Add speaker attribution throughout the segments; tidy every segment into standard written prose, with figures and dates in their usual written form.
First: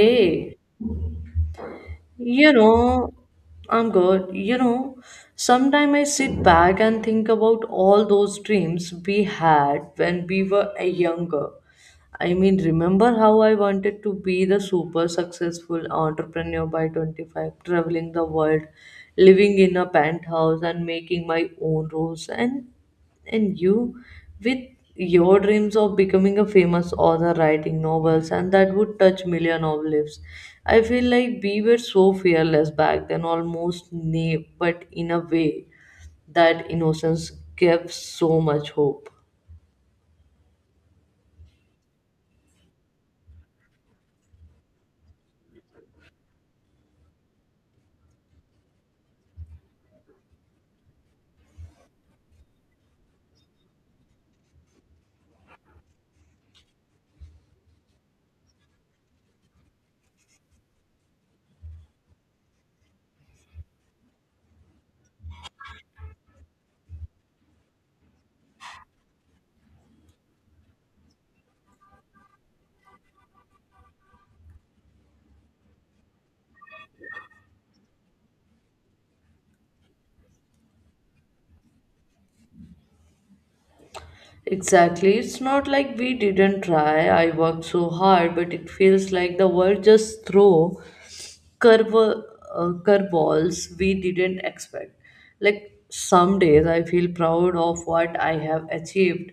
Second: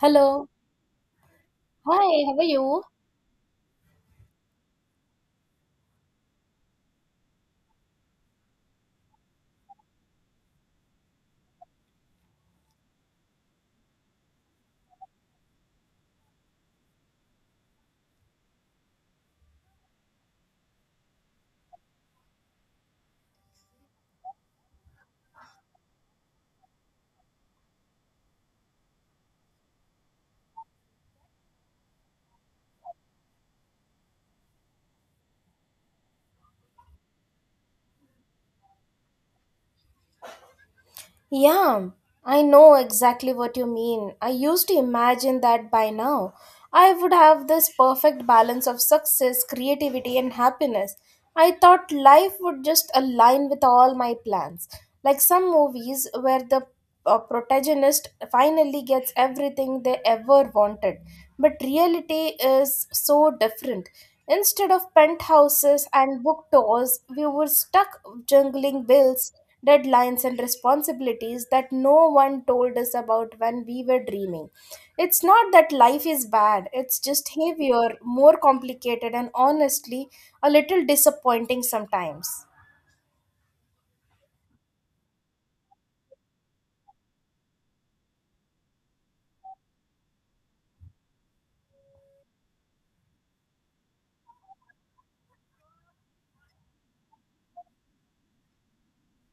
Speaker 1: Hello. Hi, how are
Speaker 2: you
Speaker 1: you?
Speaker 2: know, I'm good. You know, sometime I sit back and think about all those dreams we had when we were younger. I mean, remember how I wanted to be the super successful entrepreneur by 25, traveling the world, living in a penthouse, and making my own rules? And you, with your dreams of becoming a famous author, writing novels, and that would touch million of lives. I feel like we were so fearless back then, almost naive, but in a way that innocence gave so much hope.
Speaker 1: Yeah, I know exactly what you mean. I used to imagine that by now I would have this perfect balance of success, creativity, and happiness. I thought life would just align with all my plans, like some movies where the a protagonist finally gets everything they ever wanted. But reality is so different. Instead of penthouses and book tours, we were stuck juggling bills, deadlines, and responsibilities that no one told us about when we were dreaming. It's not that life is bad, it's just heavier, more complicated, and honestly, a little disappointing sometimes.
Speaker 2: Exactly. It's not like we didn't try. I worked so hard, but it feels like the world just threw curveballs we didn't expect. Like some days I feel proud of what I have achieved.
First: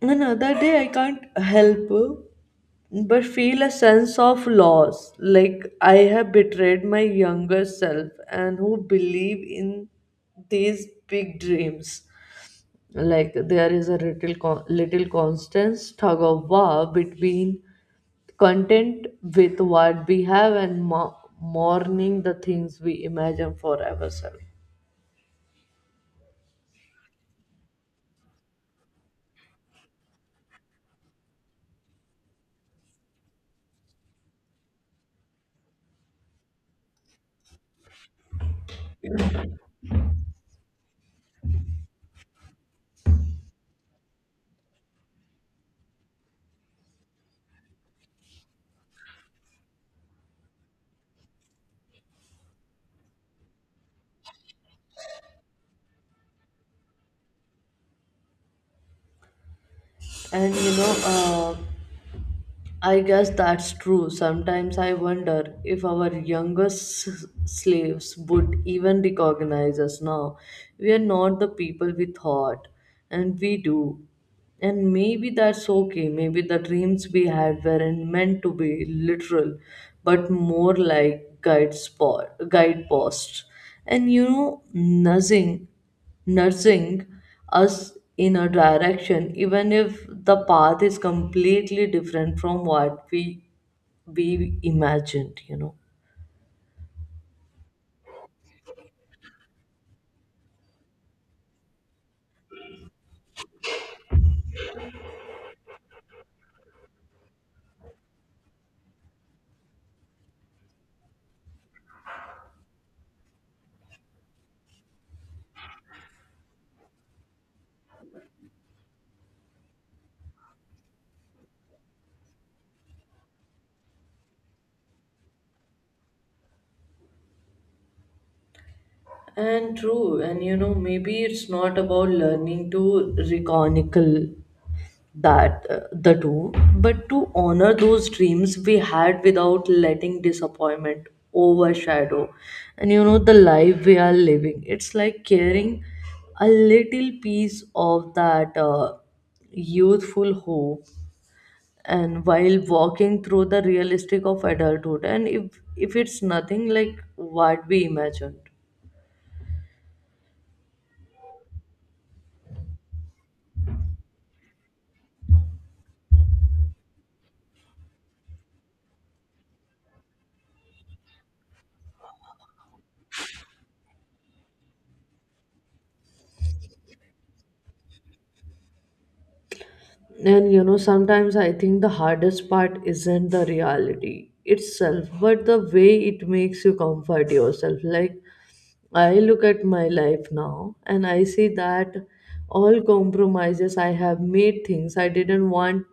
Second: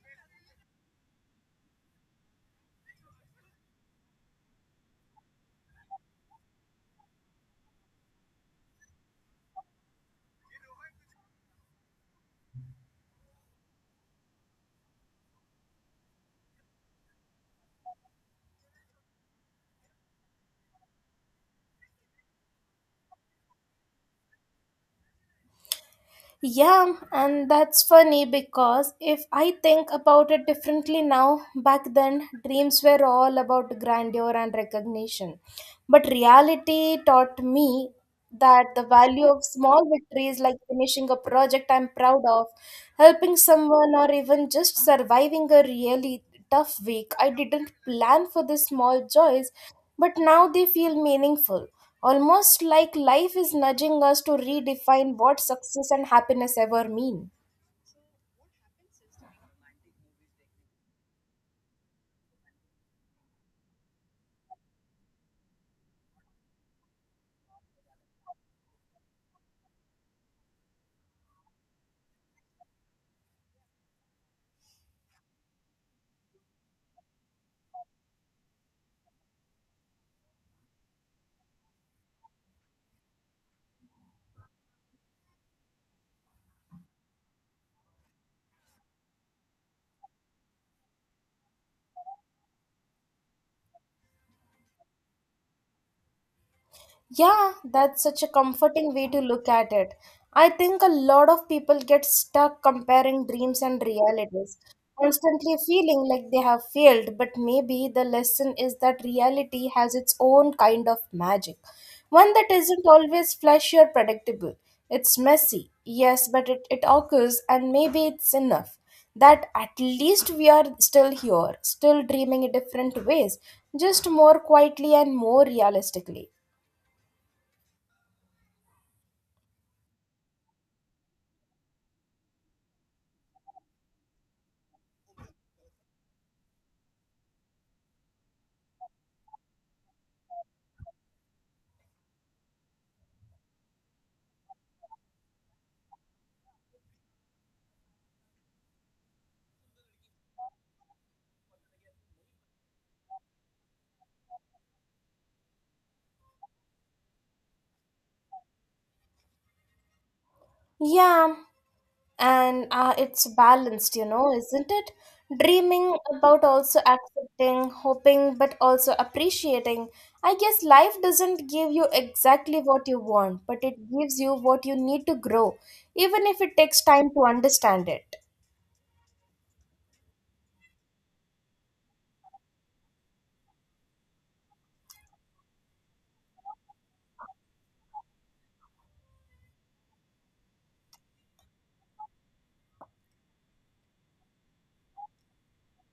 Speaker 2: Another day I can't help but feel a sense of loss. Like I have betrayed my younger self and who believe in these big dreams, like there is a little little constant tug of war between content with what we have and mourning the things we imagine for ourselves.
Speaker 1: Yeah, and that's funny because if I think about it differently now, back then dreams were all about grandeur and recognition. But reality taught me that the value of small victories like finishing a project I'm proud of, helping someone, or even just surviving a really tough week. I didn't plan for the small joys, but now they feel meaningful. Almost like life is nudging us to redefine what success and happiness ever mean.
Speaker 2: And you know I guess that's true. Sometimes I wonder if our slaves would even recognize us now. We are not the people we thought, and we do. And maybe that's okay. Maybe the dreams we had weren't meant to be literal, but more like guideposts. And you know, nudging us in a direction, even if the path is completely different from what we imagined.
Speaker 1: Yeah, that's such a comforting way to look at it. I think a lot of people get stuck comparing dreams and realities, constantly feeling like they have failed, but maybe the lesson is that reality has its own kind of magic, one that isn't always flashy or predictable. It's messy, yes, but it occurs, and maybe it's enough that at least we are still here, still dreaming in different ways, just more quietly and more realistically.
Speaker 2: And true, and you know, maybe it's not about learning to reconicle that the two, but to honor those dreams we had without letting disappointment overshadow. And you know, the life we are living, it's like carrying a little piece of that youthful hope and while walking through the realistic of adulthood, and if it's nothing like what we imagined.
Speaker 1: Yeah, and it's balanced, you know, isn't it? Dreaming about also accepting, hoping, but also appreciating. I guess life doesn't give you exactly what you want, but it gives you what you need to grow, even if it takes time to understand it.
Speaker 2: And you know, sometimes I think the hardest part isn't the reality itself, but the way it makes you comfort yourself. Like, I look at my life now and I see that all compromises I have made, things I didn't want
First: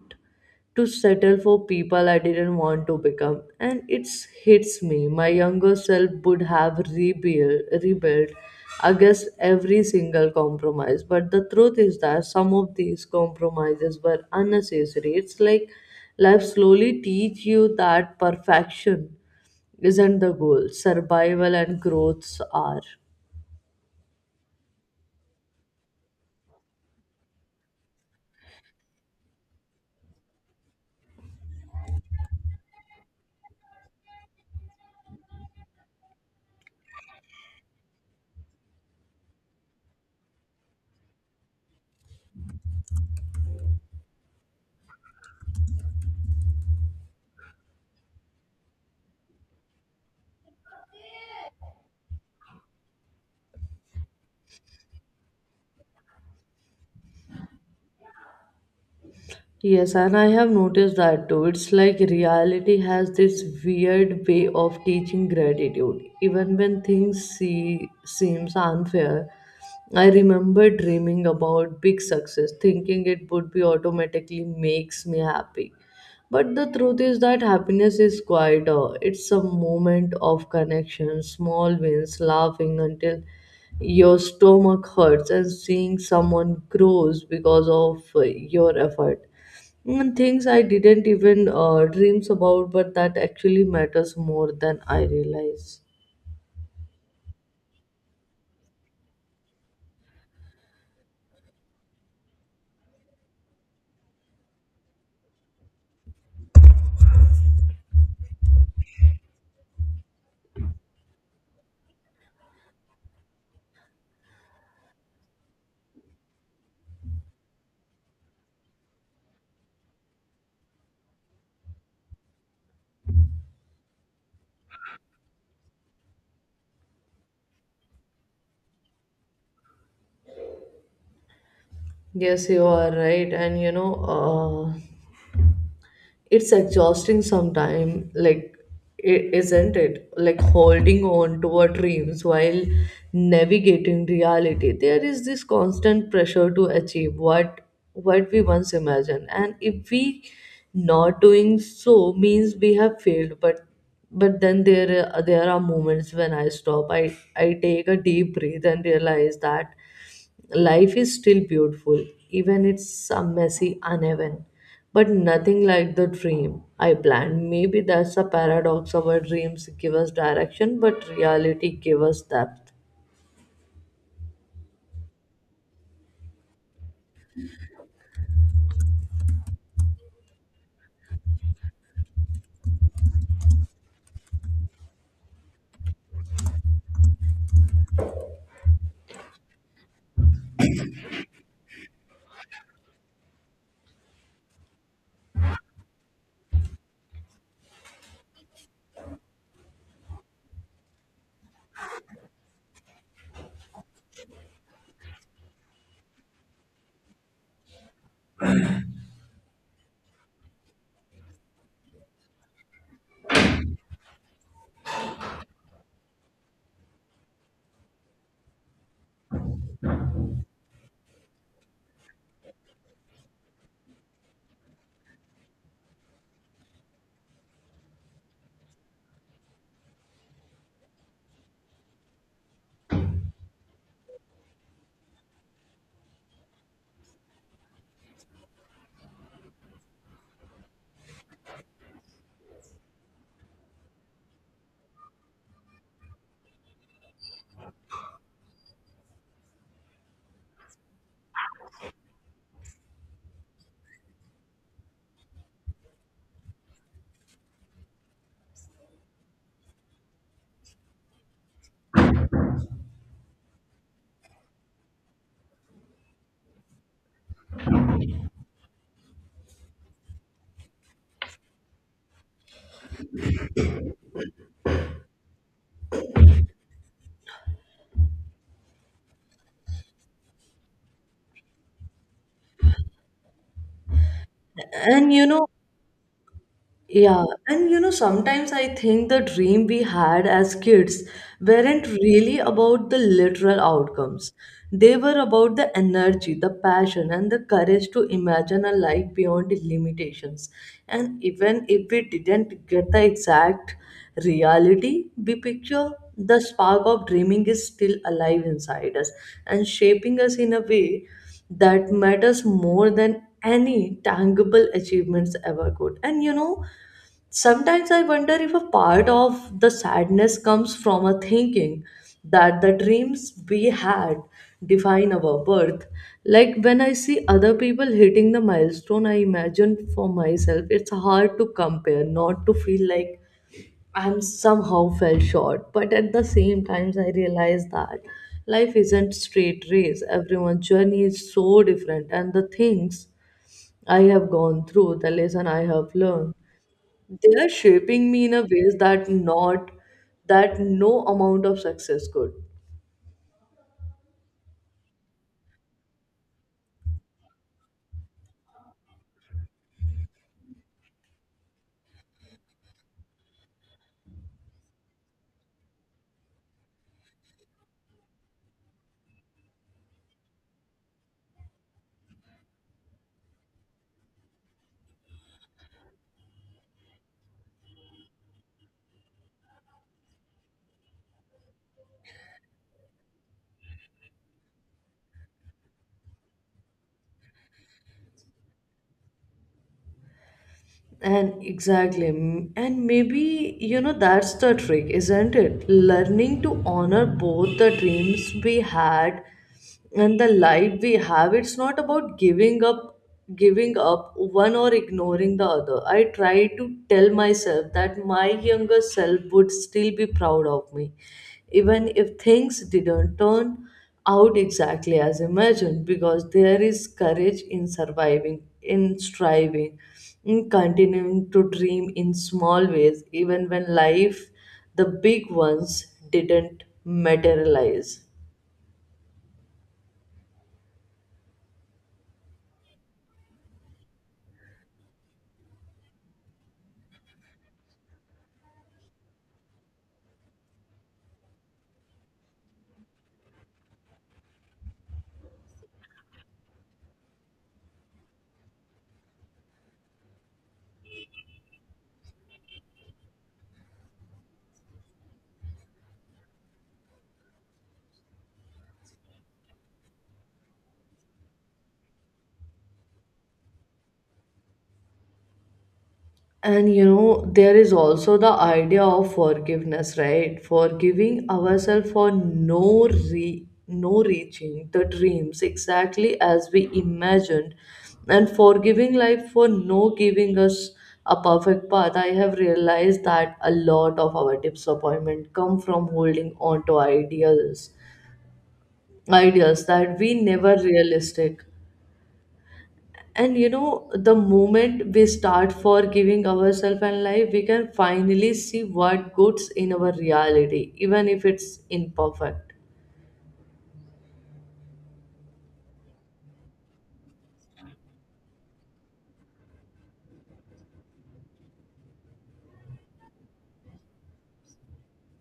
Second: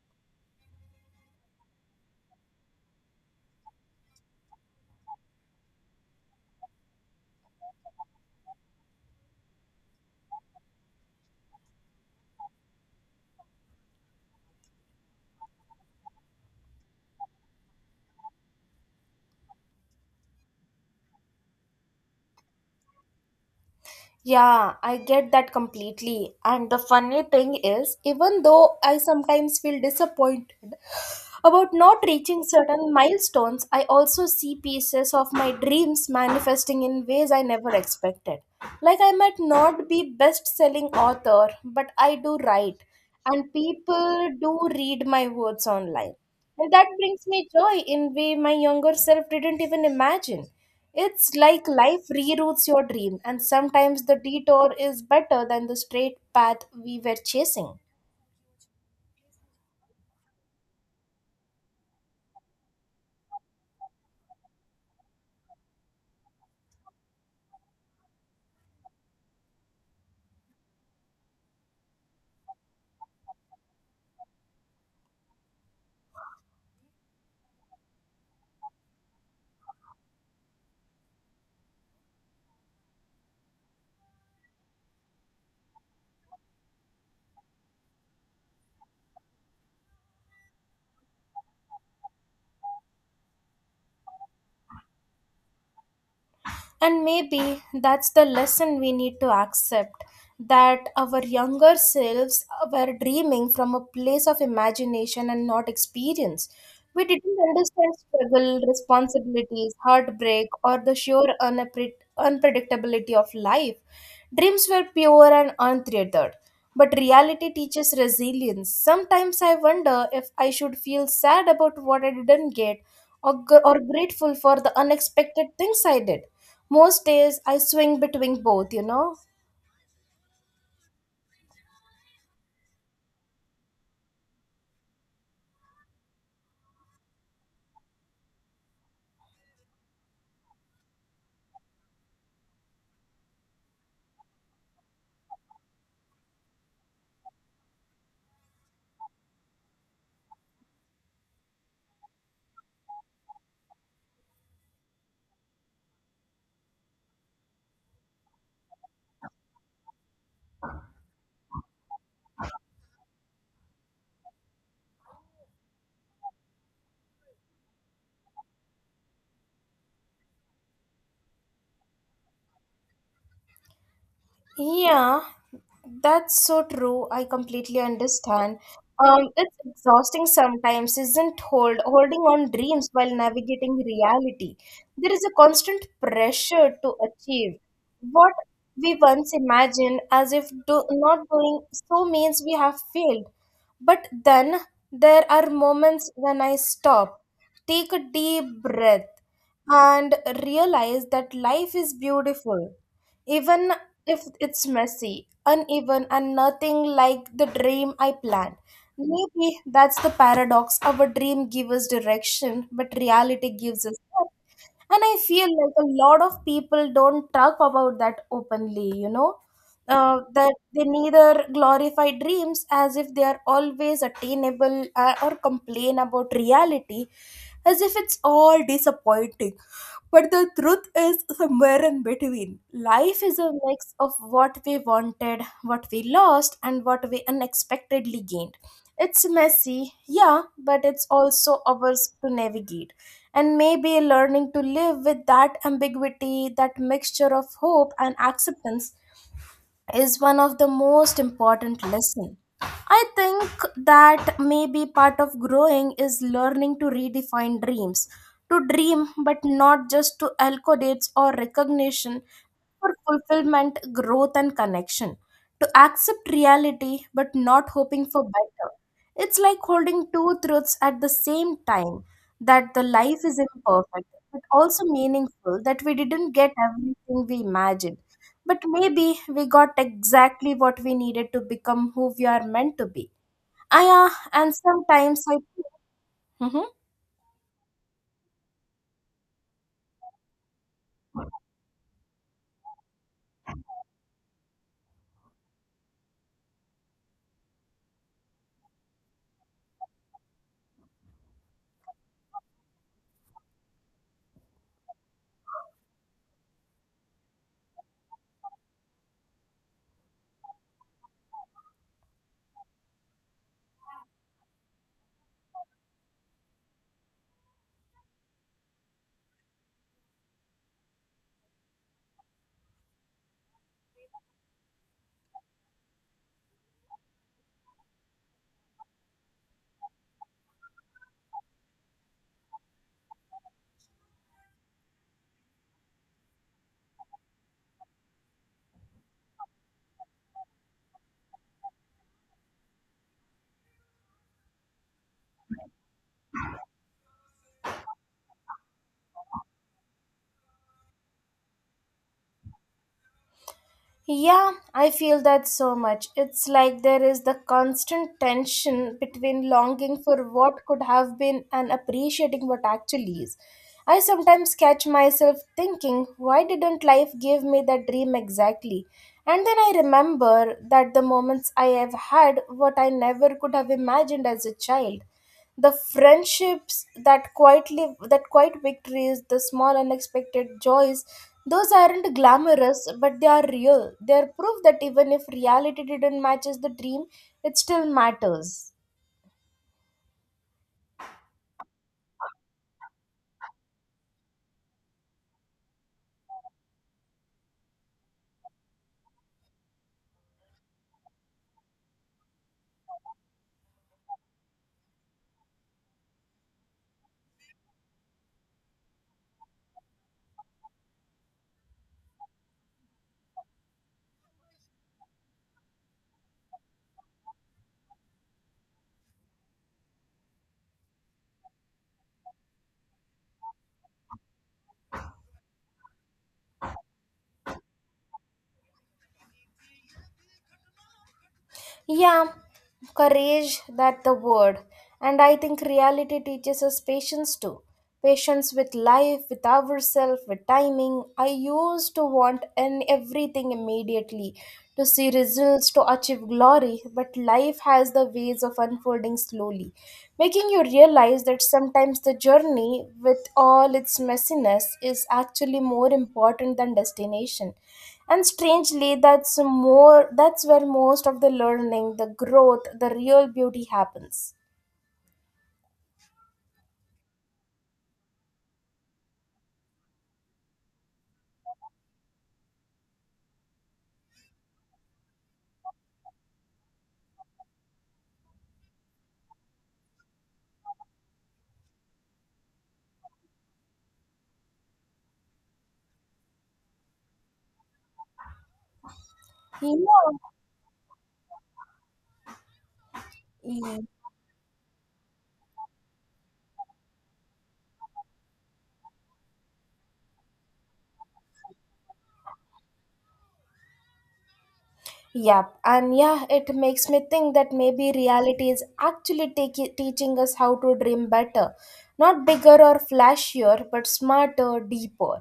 Speaker 2: to settle for, people I didn't want to become. And it hits me. My younger self would have rebuilt against every single compromise. But the truth is that some of these compromises were unnecessary. It's like life slowly teach you that perfection isn't the goal. Survival and growths are.
Speaker 1: Yeah, I get that completely. And the funny thing is, even though I sometimes feel disappointed about not reaching certain milestones, I also see pieces of my dreams manifesting in ways I never expected. Like I might not be best-selling author, but I do write, and people do read my words online. And that brings me joy in way my younger self didn't even imagine. It's like life reroutes your dream, and sometimes the detour is better than the straight path we were chasing.
Speaker 2: Yes, and I have noticed that too. It's like reality has this weird way of teaching gratitude, even when seems unfair. I remember dreaming about big success, thinking it would be automatically makes me happy. But the truth is that happiness is quieter. It's a moment of connection, small wins, laughing until your stomach hurts, and seeing someone grows because of your effort. And things I didn't even dreams about, but that actually matters more than I realize.
Speaker 1: And maybe that's the lesson we need to accept that our younger selves were dreaming from a place of imagination and not experience. We didn't understand struggle, responsibilities, heartbreak, or the sheer unpredictability of life. Dreams were pure and untethered, but reality teaches resilience. Sometimes I wonder if I should feel sad about what I didn't get or or grateful for the unexpected things I did. Most days I swing between both, you know.
Speaker 2: Yes, you are right. And you know, it's exhausting sometimes, like isn't it, like holding on to our dreams while navigating reality. There is this constant pressure to achieve what we once imagined, and if we not doing so means we have failed. But then there are moments when I stop, I take a deep breath and realize that life is still beautiful, even it's some messy uneven. But nothing like the dream I planned. Maybe that's a paradox. Our dreams give us direction, but reality give us depth.
Speaker 1: Yeah, that's so true. I completely understand. It's exhausting sometimes, isn't holding on dreams while navigating reality. There is a constant pressure to achieve what we once imagined, as if not doing so means we have failed. But then there are moments when I stop, take a deep breath, and realize that life is beautiful, even if it's messy, uneven, and nothing like the dream I planned. Maybe that's the paradox. Our dream gives us direction, but reality gives us depth. And I feel like a lot of people don't talk about that openly, you know? That they neither glorify dreams as if they are always attainable or complain about reality as if it's all disappointing. But the truth is somewhere in between. Life is a mix of what we wanted, what we lost, and what we unexpectedly gained. It's messy, yeah, but it's also ours to navigate. And maybe learning to live with that ambiguity, that mixture of hope and acceptance is one of the most important lesson. I think that maybe part of growing is learning to redefine dreams, to dream but not just to accolades or recognition for fulfillment, growth and connection, to accept reality but not hoping for better. It's like holding two truths at the same time that the life is imperfect but also meaningful that we didn't get everything we imagined but maybe we got exactly what we needed to become who we are meant to be. And
Speaker 2: And
Speaker 1: sometimes
Speaker 2: you
Speaker 1: I.
Speaker 2: know,
Speaker 1: Mhm.
Speaker 2: yeah, and you know, sometimes I think the dream we had as kids weren't really about the literal outcomes. They were about the energy, the passion, and the courage to imagine a life beyond limitations. And even if we didn't get the exact reality we picture, the spark of dreaming is still alive inside us and shaping us in a way that matters more than any tangible achievements ever could. And you know, sometimes I wonder if a part of the sadness comes from a thinking that the dreams we had define our worth. Like when I see other people hitting the milestone I imagine for myself, it's hard to compare, not to feel like I'm somehow fell short. But at the same time, I realize that life isn't straight race. Everyone's journey is so different, and the things I have gone through, the lesson I have learned, they are shaping me in a ways that no amount of success could.
Speaker 1: Yeah, I feel that so much. It's like there is the constant tension between longing for what could have been and appreciating what actually is. I sometimes catch myself thinking, why didn't life give me that dream exactly? And then I remember that the moments I have had what I never could have imagined as a child. The friendships that quiet victories, the small unexpected joys, those aren't glamorous, but they are real. They're proof that even if reality didn't matches the dream, it still matters.
Speaker 2: And exactly, and maybe you know that's the trick, isn't it? Learning to honor both the dreams we had and the life we have. It's not about giving up one or ignoring the other. I try to tell myself that my younger self would still be proud of me, even if things didn't turn out exactly as imagined, because there is courage in surviving, in striving, in continuing to dream in small ways, even when life, the big ones, didn't materialize.
Speaker 1: Yeah, courage, that the word. And I think reality teaches us patience too. Patience with life, with ourselves, with timing. I used to want and everything immediately, to see results, to achieve glory, but life has the ways of unfolding slowly, making you realize that sometimes the journey, with all its messiness, is actually more important than destination, and strangely that's where most of the learning, the growth, the real beauty happens.
Speaker 2: And you know, there is also the idea of forgiveness, right? Forgiving ourselves for no reaching the dreams exactly as we imagined, and forgiving life for no giving us a perfect path. I have realized that a lot of our disappointment come from holding on to ideals, ideas
Speaker 1: Yeah.
Speaker 2: that we never realistic. And you
Speaker 1: Yeah.
Speaker 2: know, the moment we start forgiving ourselves and life, we can finally see what goods in our reality, even if it's imperfect.
Speaker 1: Yep, and yeah, it makes me think that maybe reality is actually teaching us how to dream better. Not bigger or flashier, but smarter, deeper.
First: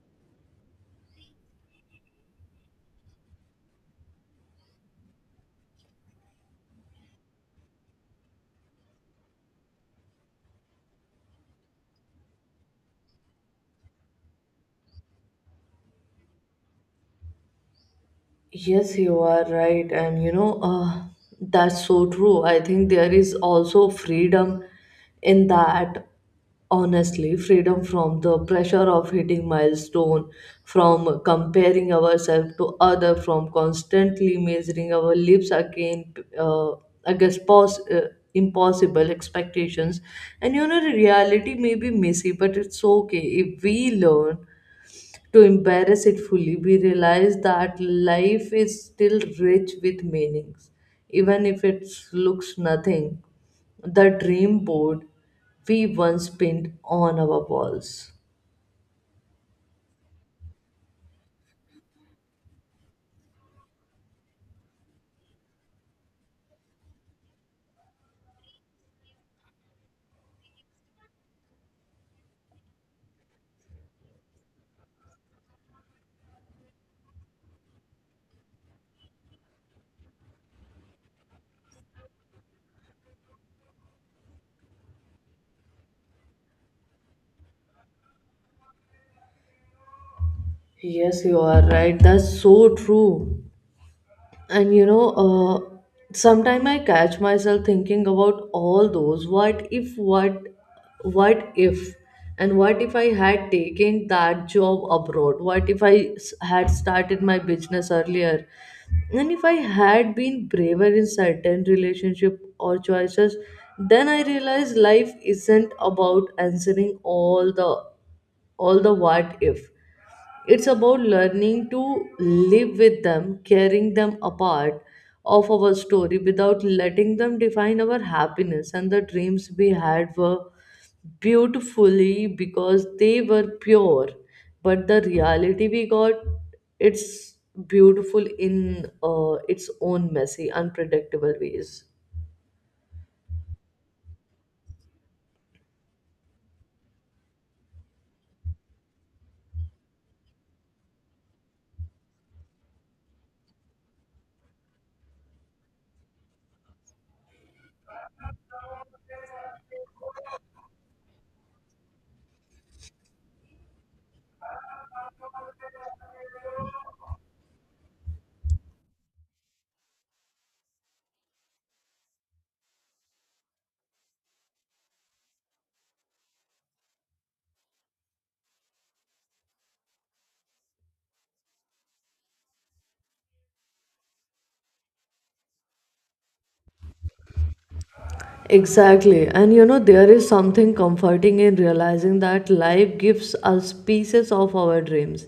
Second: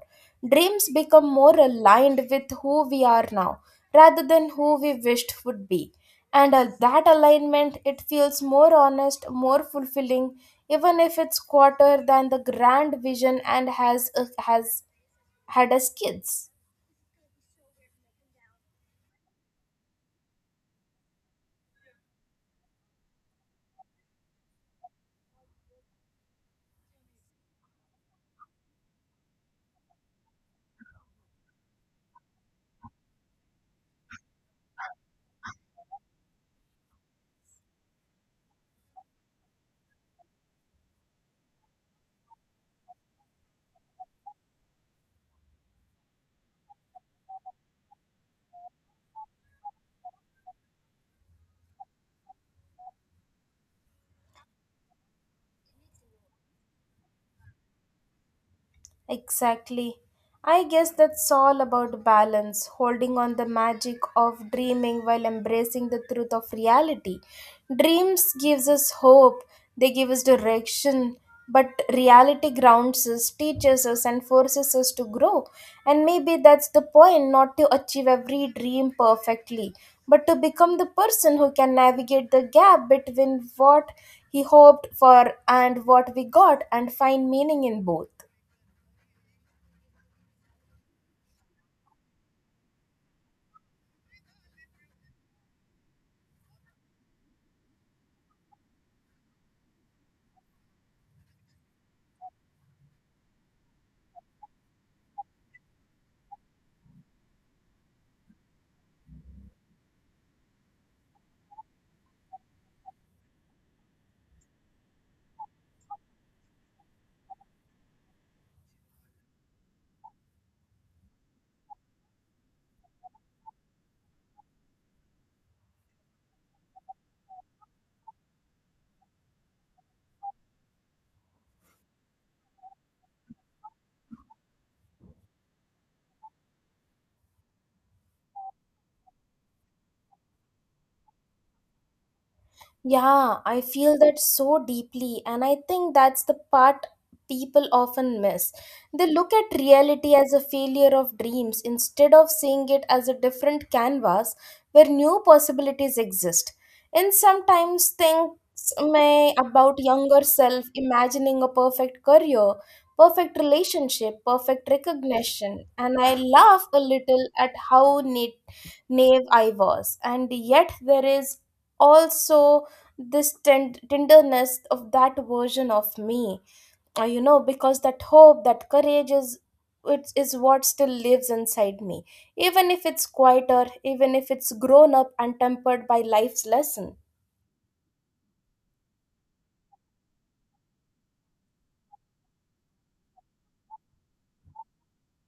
Speaker 1: Dreams become more aligned with who we are now, rather than who we wished would be. And that alignment, it feels more honest, more fulfilling, even if it's quarter than the grand vision and has had as kids.
Speaker 2: Yes, you are right. And you know, that's so true. I think there is also freedom in that, honestly, freedom from the pressure of hitting milestone, from comparing ourselves to other, from constantly measuring our lives uh, against impossible expectations. And you know, the reality may be messy, but it's okay if we learn to embrace it fully, we realize that life is still rich with meanings, even if it looks nothing. The dream board we once pinned on our walls.
Speaker 1: Exactly. I guess that's all about balance, holding on the magic of dreaming while embracing the truth of reality. Dreams gives us hope, they give us direction, but reality grounds us, teaches us and forces us to grow. And maybe that's the point, not to achieve every dream perfectly, but to become the person who can navigate the gap between what he hoped for and what we got and find meaning in both.
Speaker 2: Yes, you are right. That's so true. And you know, sometimes I catch myself thinking about all those what if, and what if I had taken that job abroad? What if had started my business earlier? And if I had been braver in certain relationship or choices, then I realized life isn't about answering all the what if. It's about learning to live with them, carrying them apart of our story without letting them define our happiness, and the dreams we had were beautifully because they were pure, but the reality we got, it's beautiful in its own messy unpredictable ways.
Speaker 1: Yeah, I feel that so deeply, and I think that's the part people often miss. They look at reality as a failure of dreams instead of seeing it as a different canvas where new possibilities exist. And sometimes things may about younger self imagining a perfect career, perfect relationship, perfect recognition, and I laugh a little at how naive I was, and yet there is also this tenderness of that version of me, you know, because that hope, that courage is, it is what still lives inside me, even if it's quieter, even if it's grown up and tempered by life's lesson.
Speaker 2: Exactly. And you know, there is something comforting in realizing that life gives us pieces of our dreams.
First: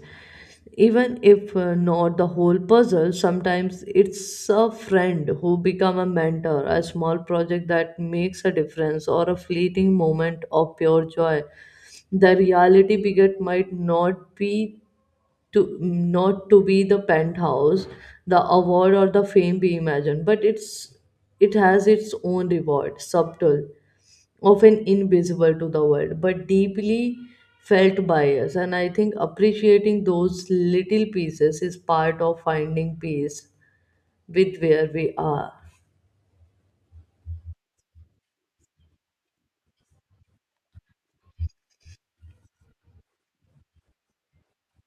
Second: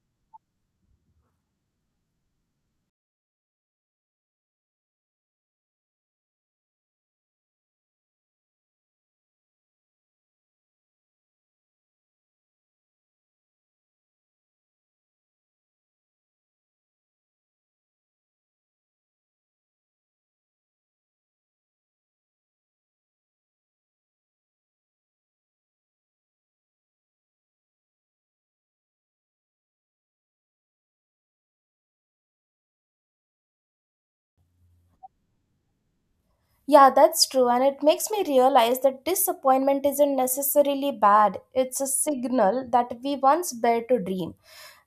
Speaker 2: Even if not the whole puzzle, sometimes it's a friend who become a mentor, a small project that makes a difference, or a fleeting moment of pure joy. The reality beget might not to be the penthouse, the award, or the fame we imagine, but it's, it has its own reward, subtle, often invisible to the world but deeply felt by us. And I think appreciating those little pieces is part of finding peace with where we are.
Speaker 1: Yeah, that's true, and it makes me realize that disappointment isn't necessarily bad. It's a signal that we once bear to dream,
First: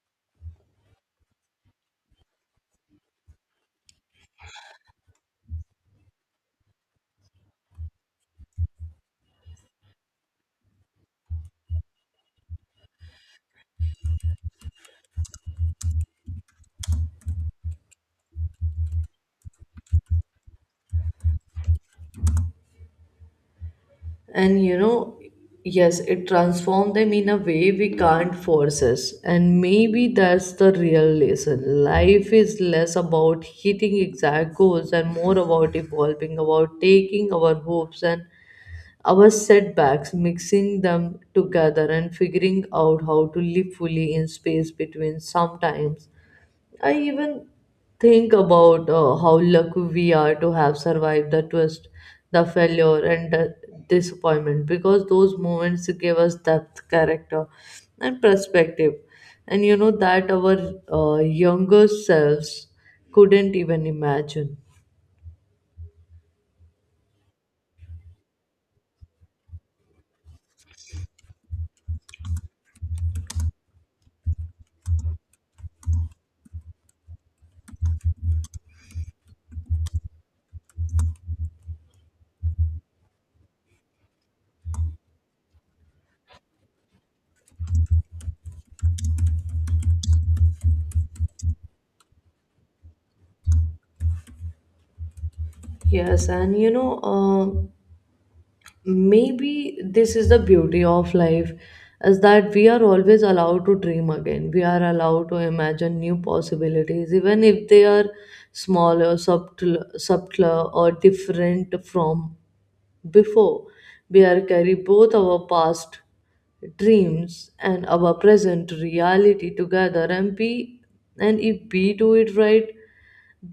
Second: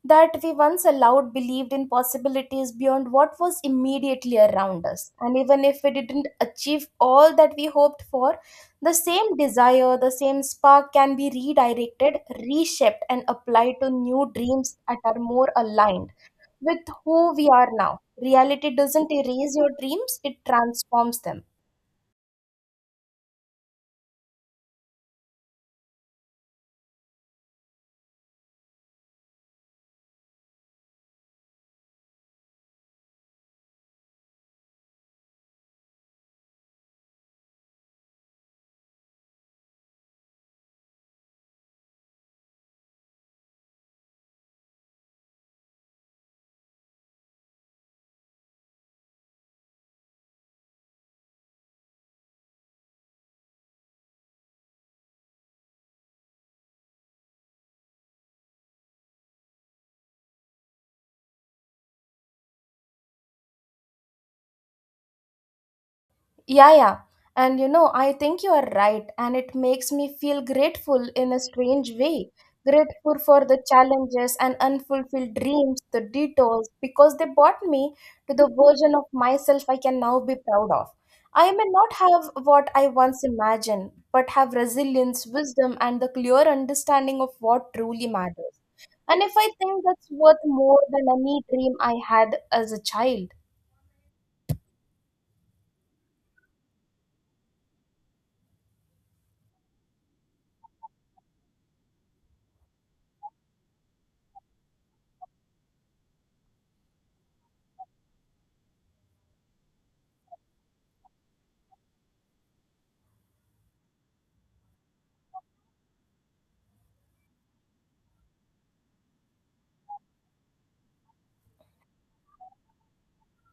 Speaker 1: that we once allowed believed in possibilities beyond what was immediately around us. And even if we didn't achieve all that we hoped for, the same desire, the same spark can be redirected, reshaped, and applied to new dreams that are more aligned with who we are now. Reality doesn't erase your dreams, it transforms them.
Speaker 2: And you know, yes, it transformed them in a way we can't force us. And maybe that's the real lesson. Life is less about hitting exact goals and more about evolving, about taking our hopes and our setbacks, mixing them together and figuring out how to live fully in space between. Sometimes I even think about how lucky we are to have survived the twist, the failure, and the disappointment, because those moments gave us depth, character, and perspective. And you know, that our younger selves couldn't even imagine.
Speaker 1: Yeah, yeah. And you know, I think you are right. And it makes me feel grateful in a strange way. Grateful for the challenges and unfulfilled dreams, the detours, because they brought me to the version of myself I can now be proud of. I may not have what I once imagined, but have resilience, wisdom, and the clear understanding of what truly matters. And if I think that's worth more than any dream I had as a child.
Speaker 2: Yes, and you know. Maybe this is the beauty of life, is that we are always allowed to dream again. We are allowed to imagine new possibilities, even if they are smaller subtler, or different from before. Bear carry both our past dreams and our present reality together, and be, and if we do it right,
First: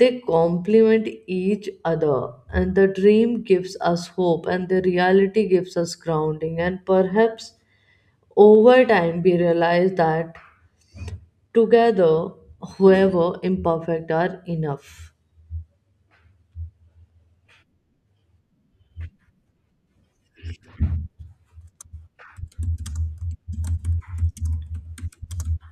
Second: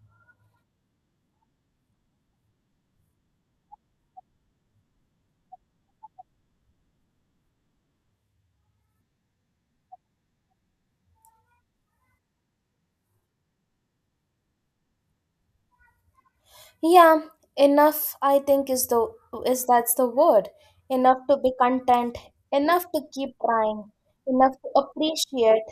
Speaker 2: they complement each other. And the dream gives us hope and the reality gives us grounding, and perhaps over time we realize that together however imperfect are enough.
Speaker 1: Yeah, enough I think is the is that's the word. Enough to be content, enough to keep trying, enough to appreciate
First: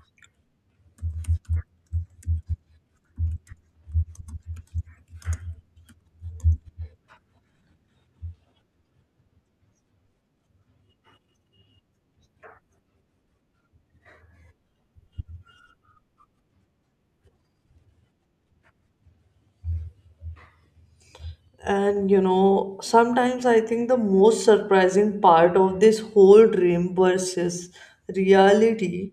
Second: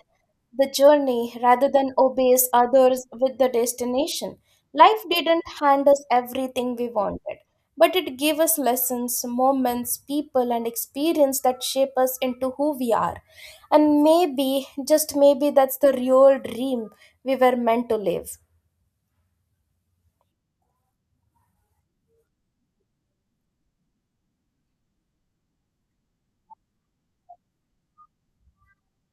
Speaker 1: the journey rather than obeys others with the destination. Life didn't hand us everything we wanted, but it gave us lessons, moments, people and experience that shape us into who we are. And maybe, just maybe that's the real dream we were meant to live.
Speaker 2: And you know, sometimes I think the most surprising part of this whole dream versus reality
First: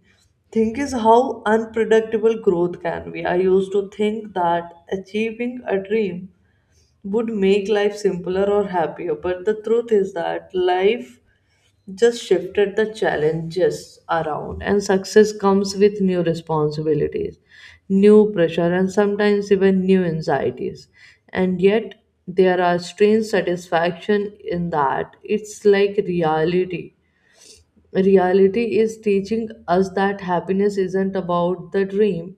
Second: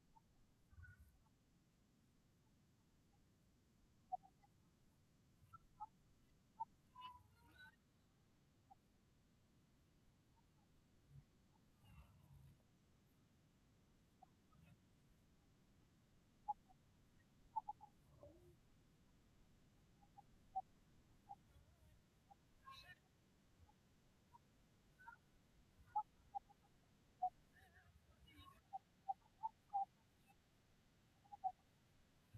Speaker 2: thing is how unpredictable growth can be. I used to think that achieving a dream would make life simpler or happier, but the truth is that life just shifted the challenges around, and success comes with new responsibilities, new pressure, and sometimes even new anxieties. And yet there are strange satisfaction in that. It's like reality is teaching us that happiness isn't about the dream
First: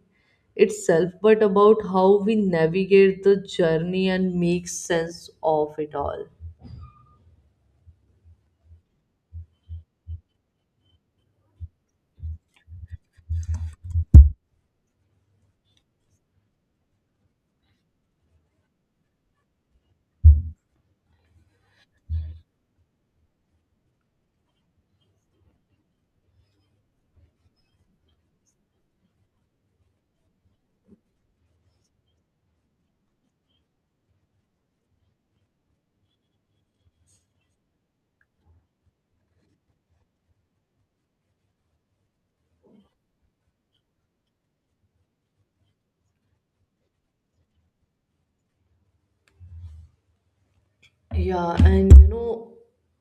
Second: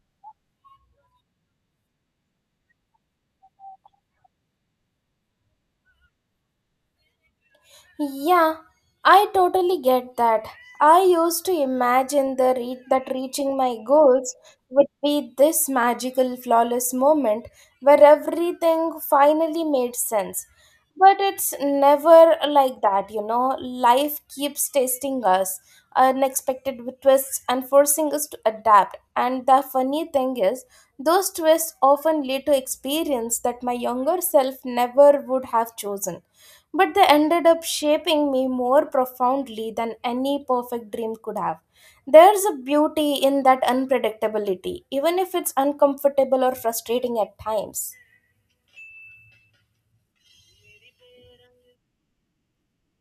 Speaker 2: itself, but about how we navigate the journey and make sense of it all.
Speaker 1: Yeah, I totally get that. I used to imagine that reaching my goals would be this magical, flawless moment where everything finally made sense. But it's never like that, you know. Life keeps testing us, unexpected twists, and forcing us to adapt. And the funny thing is, those twists often lead to experience that my younger self never would have chosen, but they ended up shaping me more profoundly than any perfect dream could have. There's a beauty in that unpredictability, even if it's uncomfortable or frustrating at times.
Speaker 2: Yeah, and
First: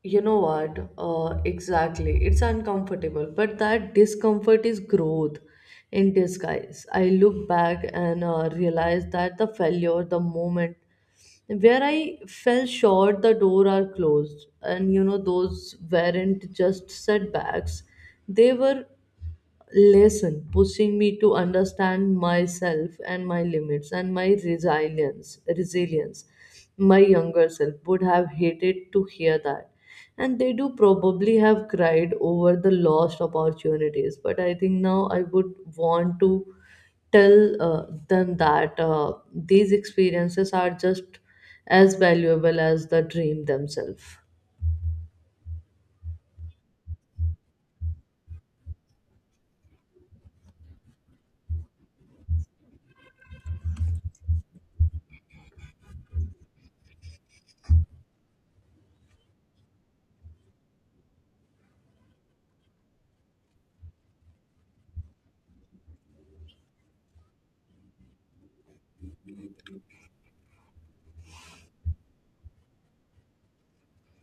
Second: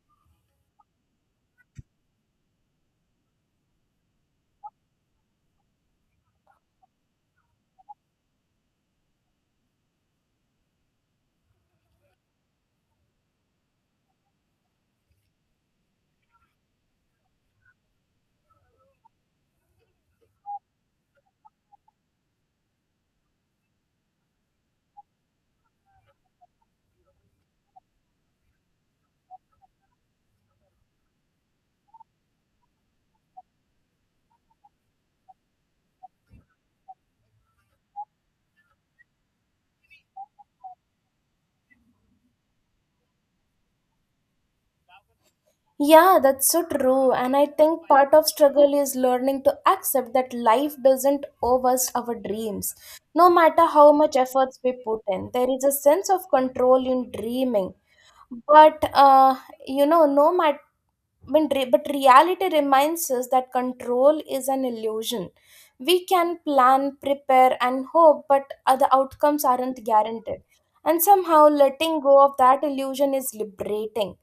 Speaker 2: you know what? Exactly. It's uncomfortable, but that discomfort is growth in disguise. I look back and realize that the failure, the moment where I fell short, the door are closed, and you know those weren't just setbacks; they were lesson, pushing me to understand myself and my limits and my resilience. My younger self would have hated to hear that, and they do probably have cried over the lost opportunities. But I think now I would want to tell them that these experiences are just as valuable as the dream themselves.
Speaker 1: Yeah, that's so true. And I think part of struggle is learning to accept that life doesn't owe us our dreams. No matter how much efforts we put in, there is a sense of control in dreaming. But, uh, you know, no matter when re- but reality reminds us that control is an illusion. We can plan, prepare, and hope, but other outcomes aren't guaranteed. And somehow letting go of that illusion is liberating.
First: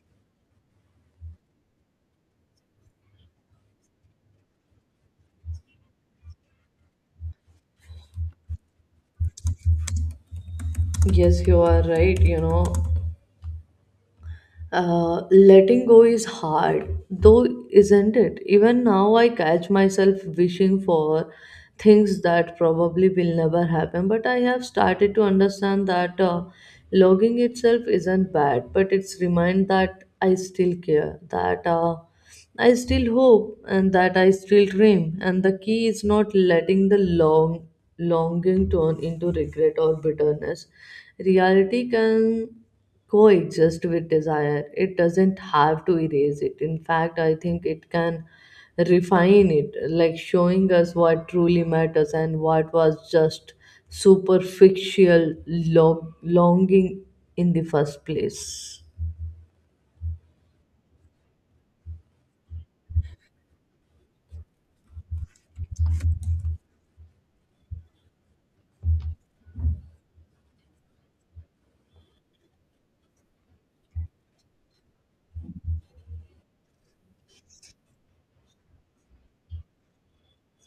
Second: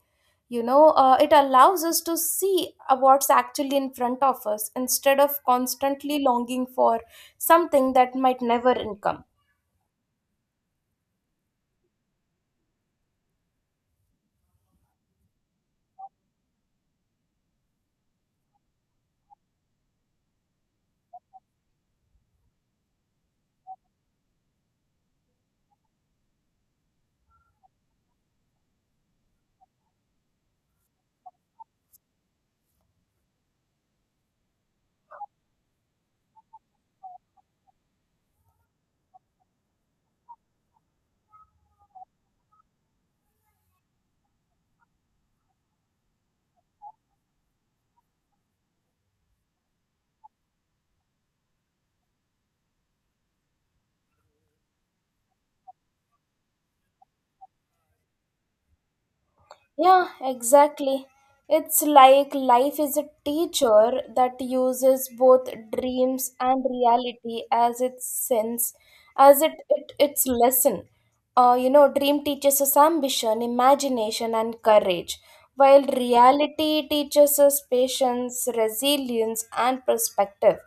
Speaker 1: It allows us to see what's actually in front of us instead of constantly longing for something that might never come.
Speaker 2: Yes, you are right. You know, letting go is hard, though, isn't it? Even now, I catch myself wishing for things that probably will never happen. But I have started to understand that logging itself isn't bad, but it's remind that I still care. That I still hope and that I still dream, and the key is not letting the longing turn into regret or bitterness. Reality can coexist with desire. It doesn't have to erase it. In fact, I think it can refine it, like showing us what truly matters and what was just superficial longing in the first place.
Speaker 1: Yeah, exactly. It's like life is a teacher that uses both dreams and reality as its sense, as it, it its lesson. You know, dream teaches us ambition, imagination, and courage, while reality teaches us patience, resilience, and perspective.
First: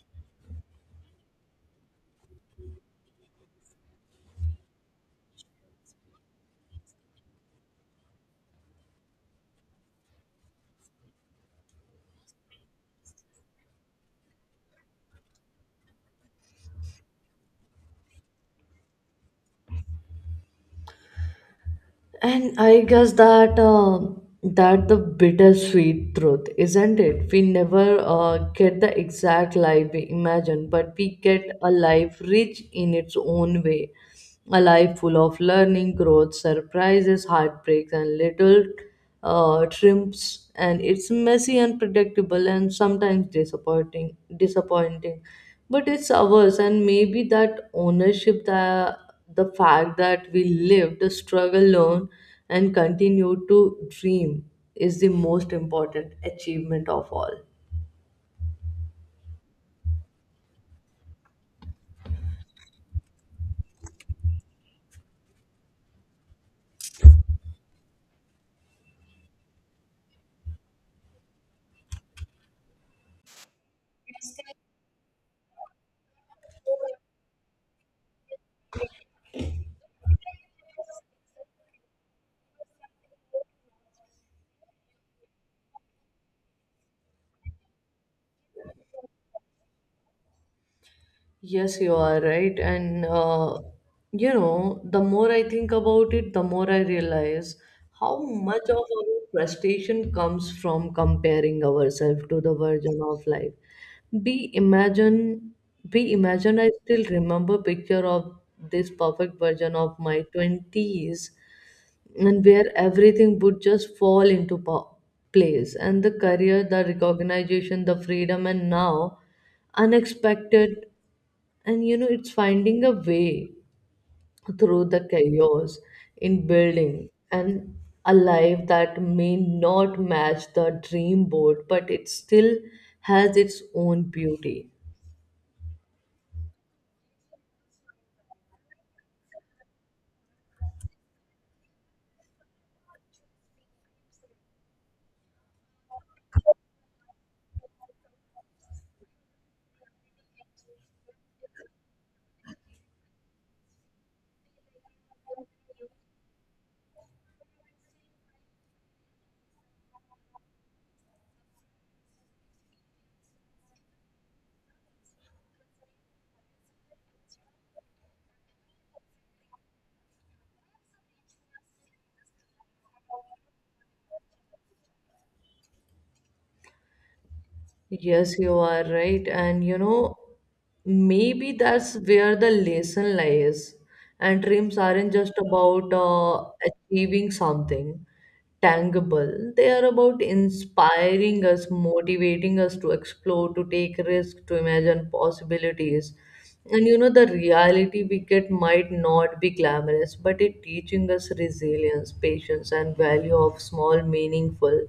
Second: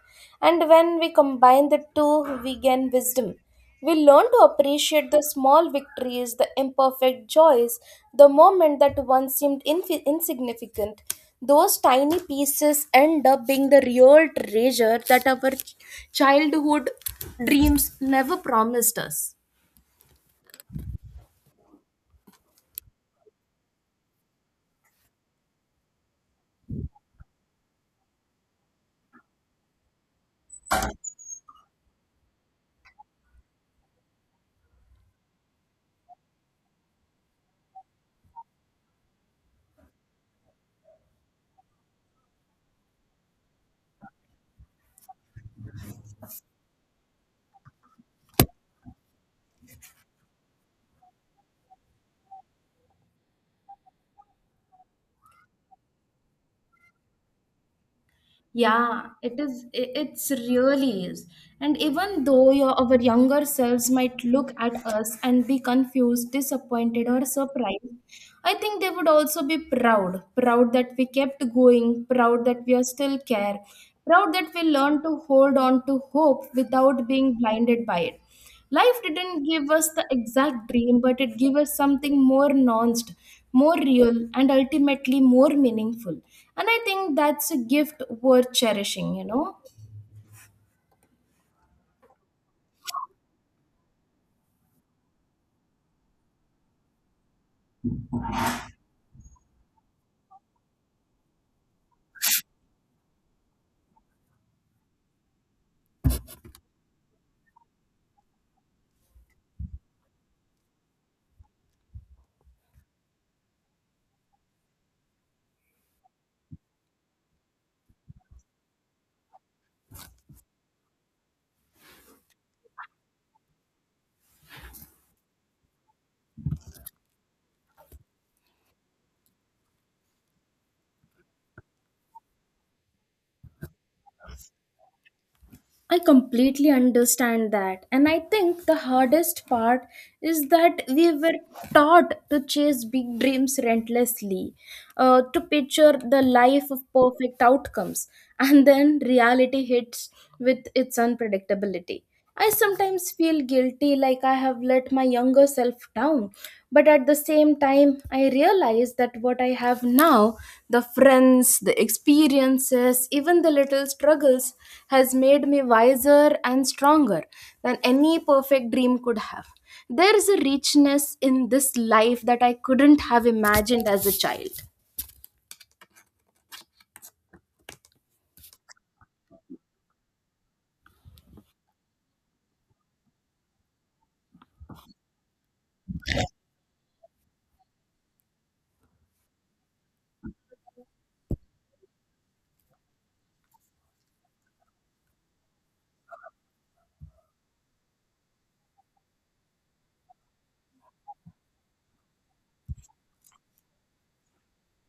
Speaker 1: And when we combine the two, we gain wisdom. We learn to appreciate the small victories, the imperfect joys, the moment that once seemed infi insignificant. Those tiny pieces end up being the real treasure that our childhood dreams never promised us.
Speaker 2: And I guess that the bittersweet truth, isn't it? We never get the exact life we imagine, but we get a life rich in its own way, a life full of learning, growth, surprises, heartbreaks, and little trims and it's messy, unpredictable, and sometimes disappointing, but it's ours, and maybe that ownership, that the fact that we lived the struggle, learn, and continue to dream is the most important achievement of all.
Speaker 1: Yeah, it is. It's really is. And even though your our younger selves might look at us and be confused, disappointed, or surprised, I think they would also be proud. Proud that we kept going. Proud that we are still care. Proud that we learned to hold on to hope without being blinded by it. Life didn't give us the exact dream, but it gave us something more nuanced, more real, and ultimately more meaningful. And I think that's a gift worth cherishing.
Speaker 2: Yes, you are right. And, you know, the more I think about it, the more I realize how much of our frustration comes from comparing ourselves to the version of life. We imagine, we imagine, I still remember picture of this perfect version of my 20s, and where everything would just fall into place, and the career, the recognition, the freedom, and now unexpected. And you know, it's finding a way through the chaos, in building and a life that may not match the dream board, but it still has its own beauty.
Speaker 1: I completely understand that. And I think the hardest part is that we were taught to chase big dreams relentlessly, to picture the life of perfect outcomes. And then reality hits with its unpredictability. I sometimes feel guilty, like I have let my younger self down. But at the same time, I realize that what I have now, the friends, the experiences, even the little struggles, has made me wiser and stronger than any perfect dream could have. There is a richness in this life that I couldn't have imagined as a child.
Speaker 2: Yes, you are right. And you know, maybe that's where the lesson lies. And dreams aren't just about achieving something tangible, they are about inspiring us, motivating us to explore, to take risks, to imagine possibilities. And you know, the reality we get might not be glamorous, but it teaching us resilience, patience, and value of small, meaningful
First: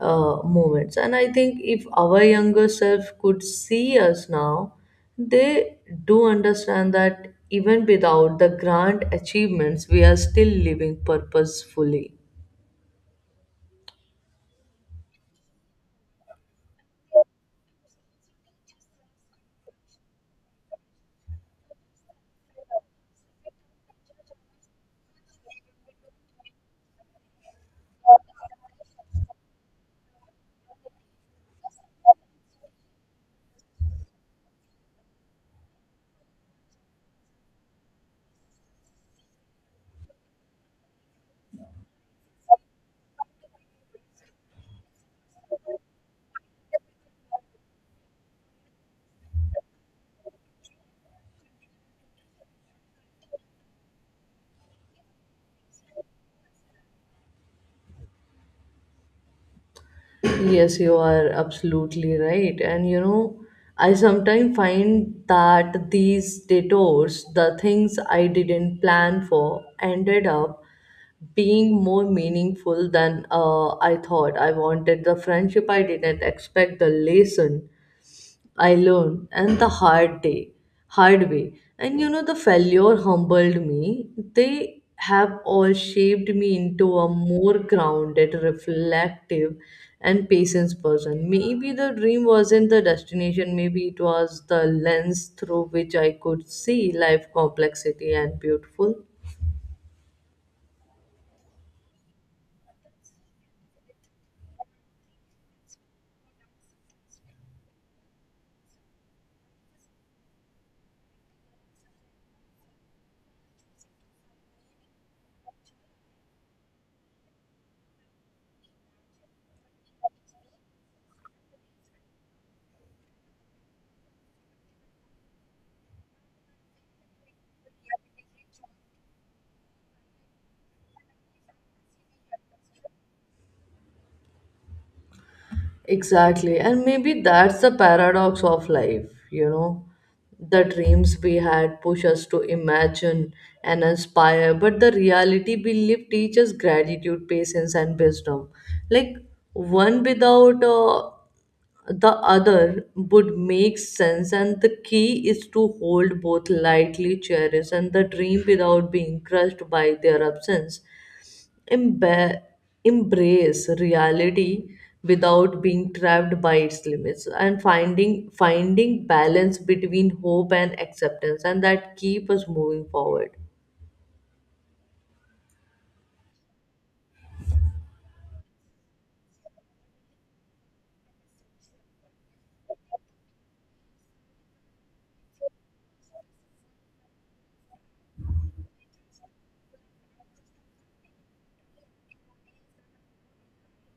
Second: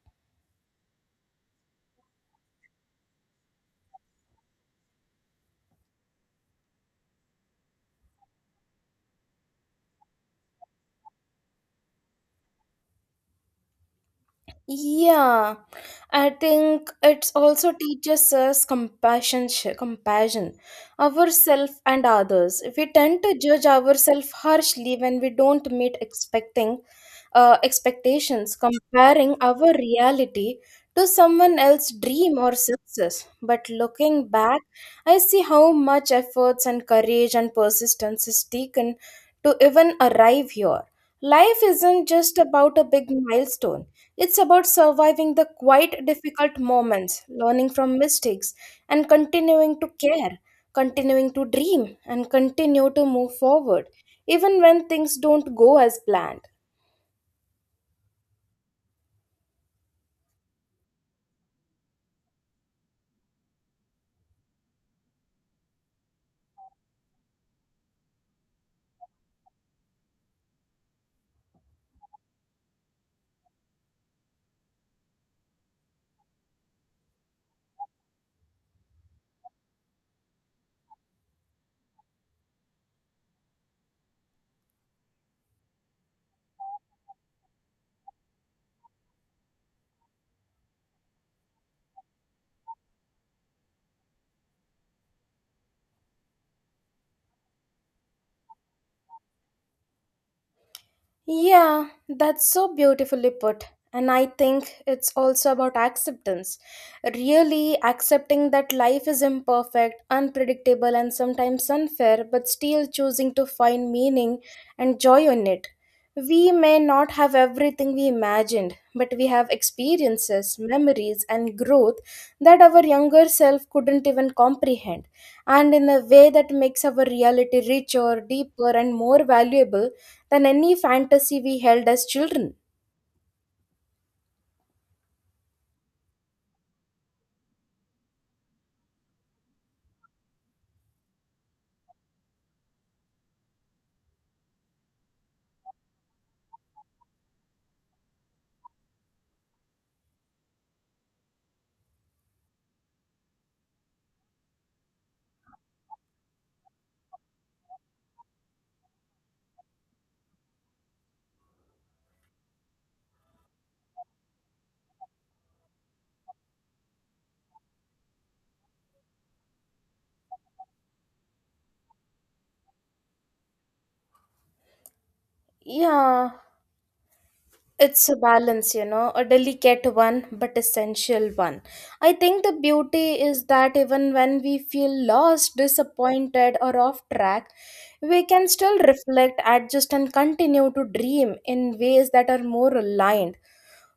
Speaker 2: moments. And I think if our younger self could see us now, they do understand that even without the grand achievements, we are still living purposefully.
Speaker 1: Yeah, I think it also teaches us compassion, compassion, ourselves and others. We tend to judge ourselves harshly when we don't meet expecting expectations, comparing our reality to someone else's dream or success. But looking back, I see how much efforts and courage and persistence is taken to even arrive here. Life isn't just about a big milestone. It's about surviving the quite difficult moments, learning from mistakes, and continuing to care, continuing to dream, and continue to move forward, even when things don't go as planned.
Speaker 2: Yes, you are absolutely right. And you know, I sometimes find that these detours, the things I didn't plan for, ended up being more meaningful than I thought. I wanted the friendship, I didn't expect the lesson I learned, and the hard way. And you know, the failure humbled me. They have all shaped me into a more grounded, reflective, and patient person. Maybe the dream wasn't the destination. Maybe it was the lens through which I could see life complexity and beautiful.
Speaker 1: Yeah, that's so beautifully put. And I think it's also about acceptance. Really accepting that life is imperfect, unpredictable, and sometimes unfair, but still choosing to find meaning and joy in it. We may not have everything we imagined, but we have experiences, memories, and growth that our younger self couldn't even comprehend. And in a way, that makes our reality richer, deeper, and more valuable than any fantasy we held as children.
Speaker 2: Exactly. And maybe that's the paradox of life, you know. The dreams we had push us to imagine and aspire, but the reality we live teaches gratitude, patience, and wisdom. Like one without the other would make sense, and the key is to hold both lightly, cherish, and the dream without being crushed by their absence, emba- embrace reality without being trapped by its limits, and finding balance between hope and acceptance, and that keep us moving forward.
Speaker 1: Yeah, it's a balance, you know, a delicate one but essential one. I think the beauty is that even when we feel lost, disappointed, or off track, we can still reflect, adjust, and continue to dream in ways that are more aligned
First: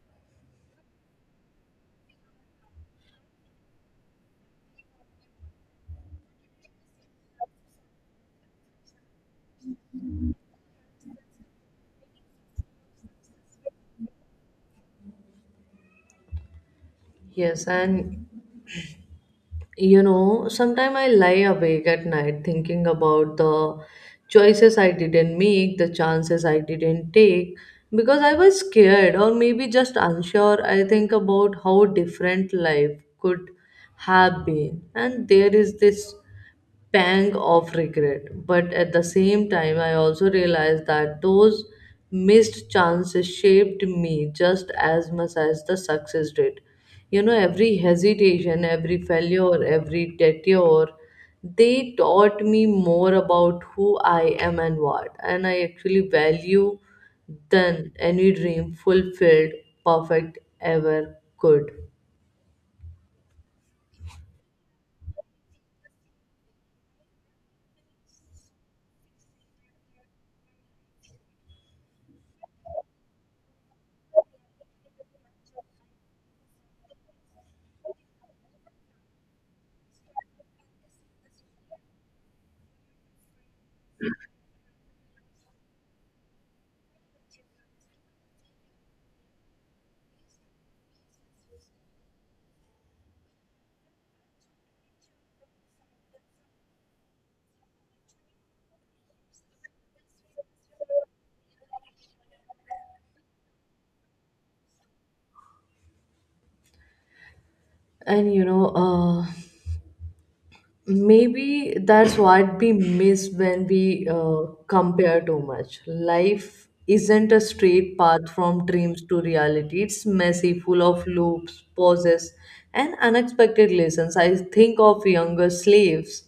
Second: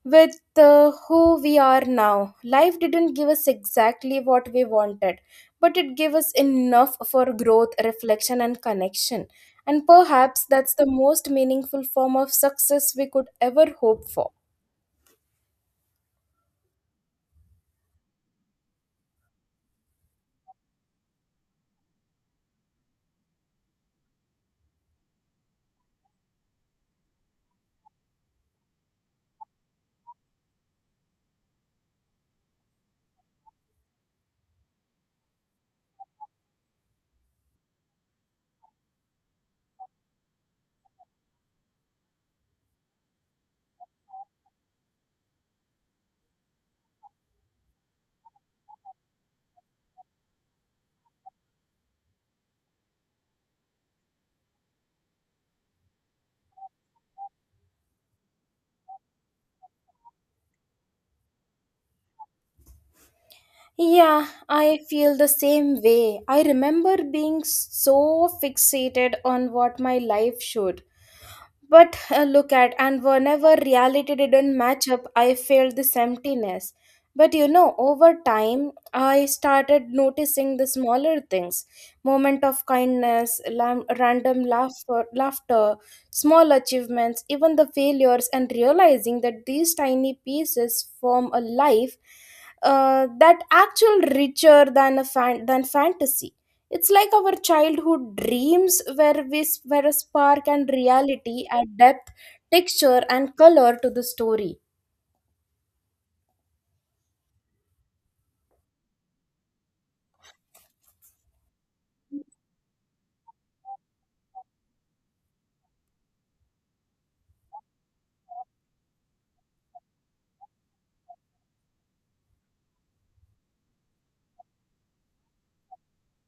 Speaker 1: with who we are now. Life didn't give us exactly what we wanted, but it gave us enough for growth, reflection, and connection. And perhaps that's the most meaningful form of success we could ever hope for.
Speaker 2: Yes, and you know, sometimes I lie awake at night thinking about the choices I didn't make, the chances I didn't take, because I was scared or maybe just unsure. I think about how different life could have been, and there is this pang of regret. But at the same time, I also realized that those missed chances shaped me just as much as the success did. You know, every hesitation, every failure, every detour, they taught me more about who I am and what. And I actually value than any dream fulfilled, perfect ever could.
Speaker 1: Yeah, I feel the same way. I remember being so fixated on what my life should. But look at, and whenever reality didn't match up, I felt this emptiness. But you know, over time, I started noticing the smaller things, moment of kindness, random laughter, laughter, small achievements, even the failures, and realizing that these tiny pieces form a life that actual richer than than fantasy. It's like our childhood dreams where where a spark and reality add depth, texture, and color to the story.
Speaker 2: And you know, maybe that's what we miss when we compare too much. Life isn't a straight path from dreams to reality, it's messy, full of loops, pauses, and unexpected lessons. I think of younger slaves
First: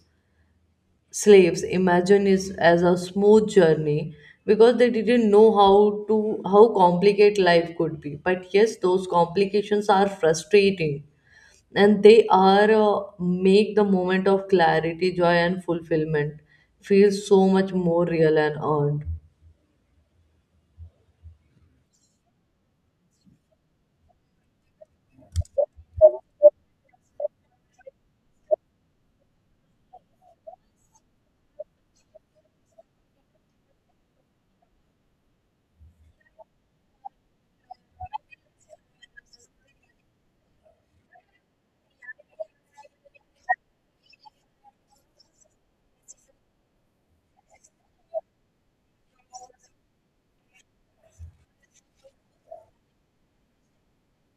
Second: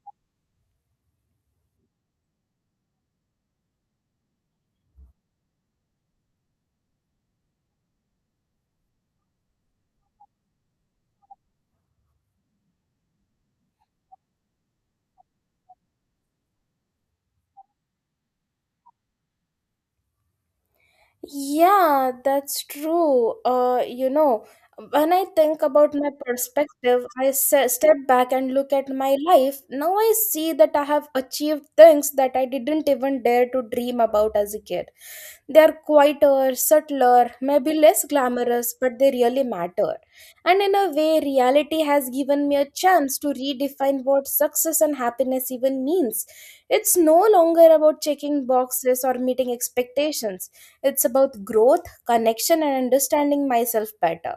Speaker 2: slaves imagine it as a smooth journey because they didn't know how to how complicated life could be. But yes, those complications are frustrating, and they are make the moment of clarity, joy, and fulfillment feel so much more real and earned.
Speaker 1: Yeah, that's true. You know, when I think about my perspective, I step back and look at my life. Now I see that I have achieved things that I didn't even dare to dream about as a kid. They're quieter, subtler, maybe less glamorous, but they really matter. And in a way, reality has given me a chance to redefine what success and happiness even means. It's no longer about checking boxes or meeting expectations, it's about growth, connection, and understanding myself better.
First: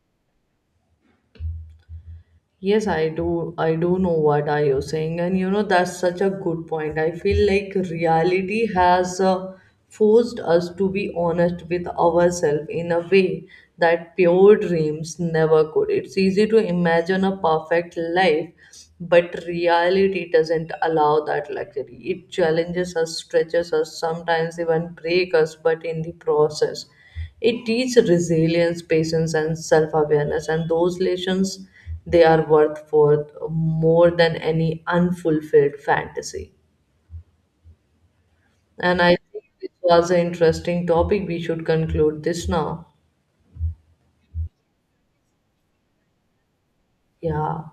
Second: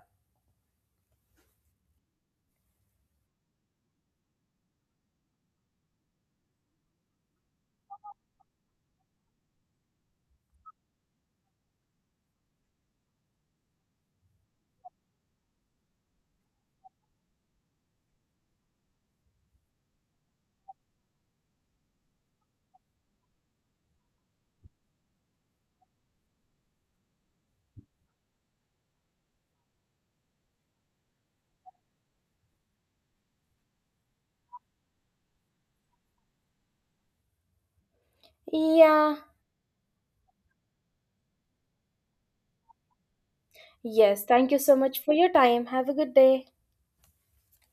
Speaker 2: Yes, I do. I do know what are you saying, and you know that's such a good point. I feel like reality has forced us to be honest with ourselves in a way that pure dreams never could. It's easy to imagine a perfect life, but reality doesn't allow that luxury. It challenges us, stretches us, sometimes even breaks us, but in the process. It teaches resilience, patience, and self-awareness, and those lessons they are worth for more than any unfulfilled fantasy. And
Speaker 1: Yeah,
Speaker 2: I think this was an interesting topic. We should conclude this now.
Speaker 1: yes. Thank you so much for your time. Have a good day.
Speaker 2: Yeah.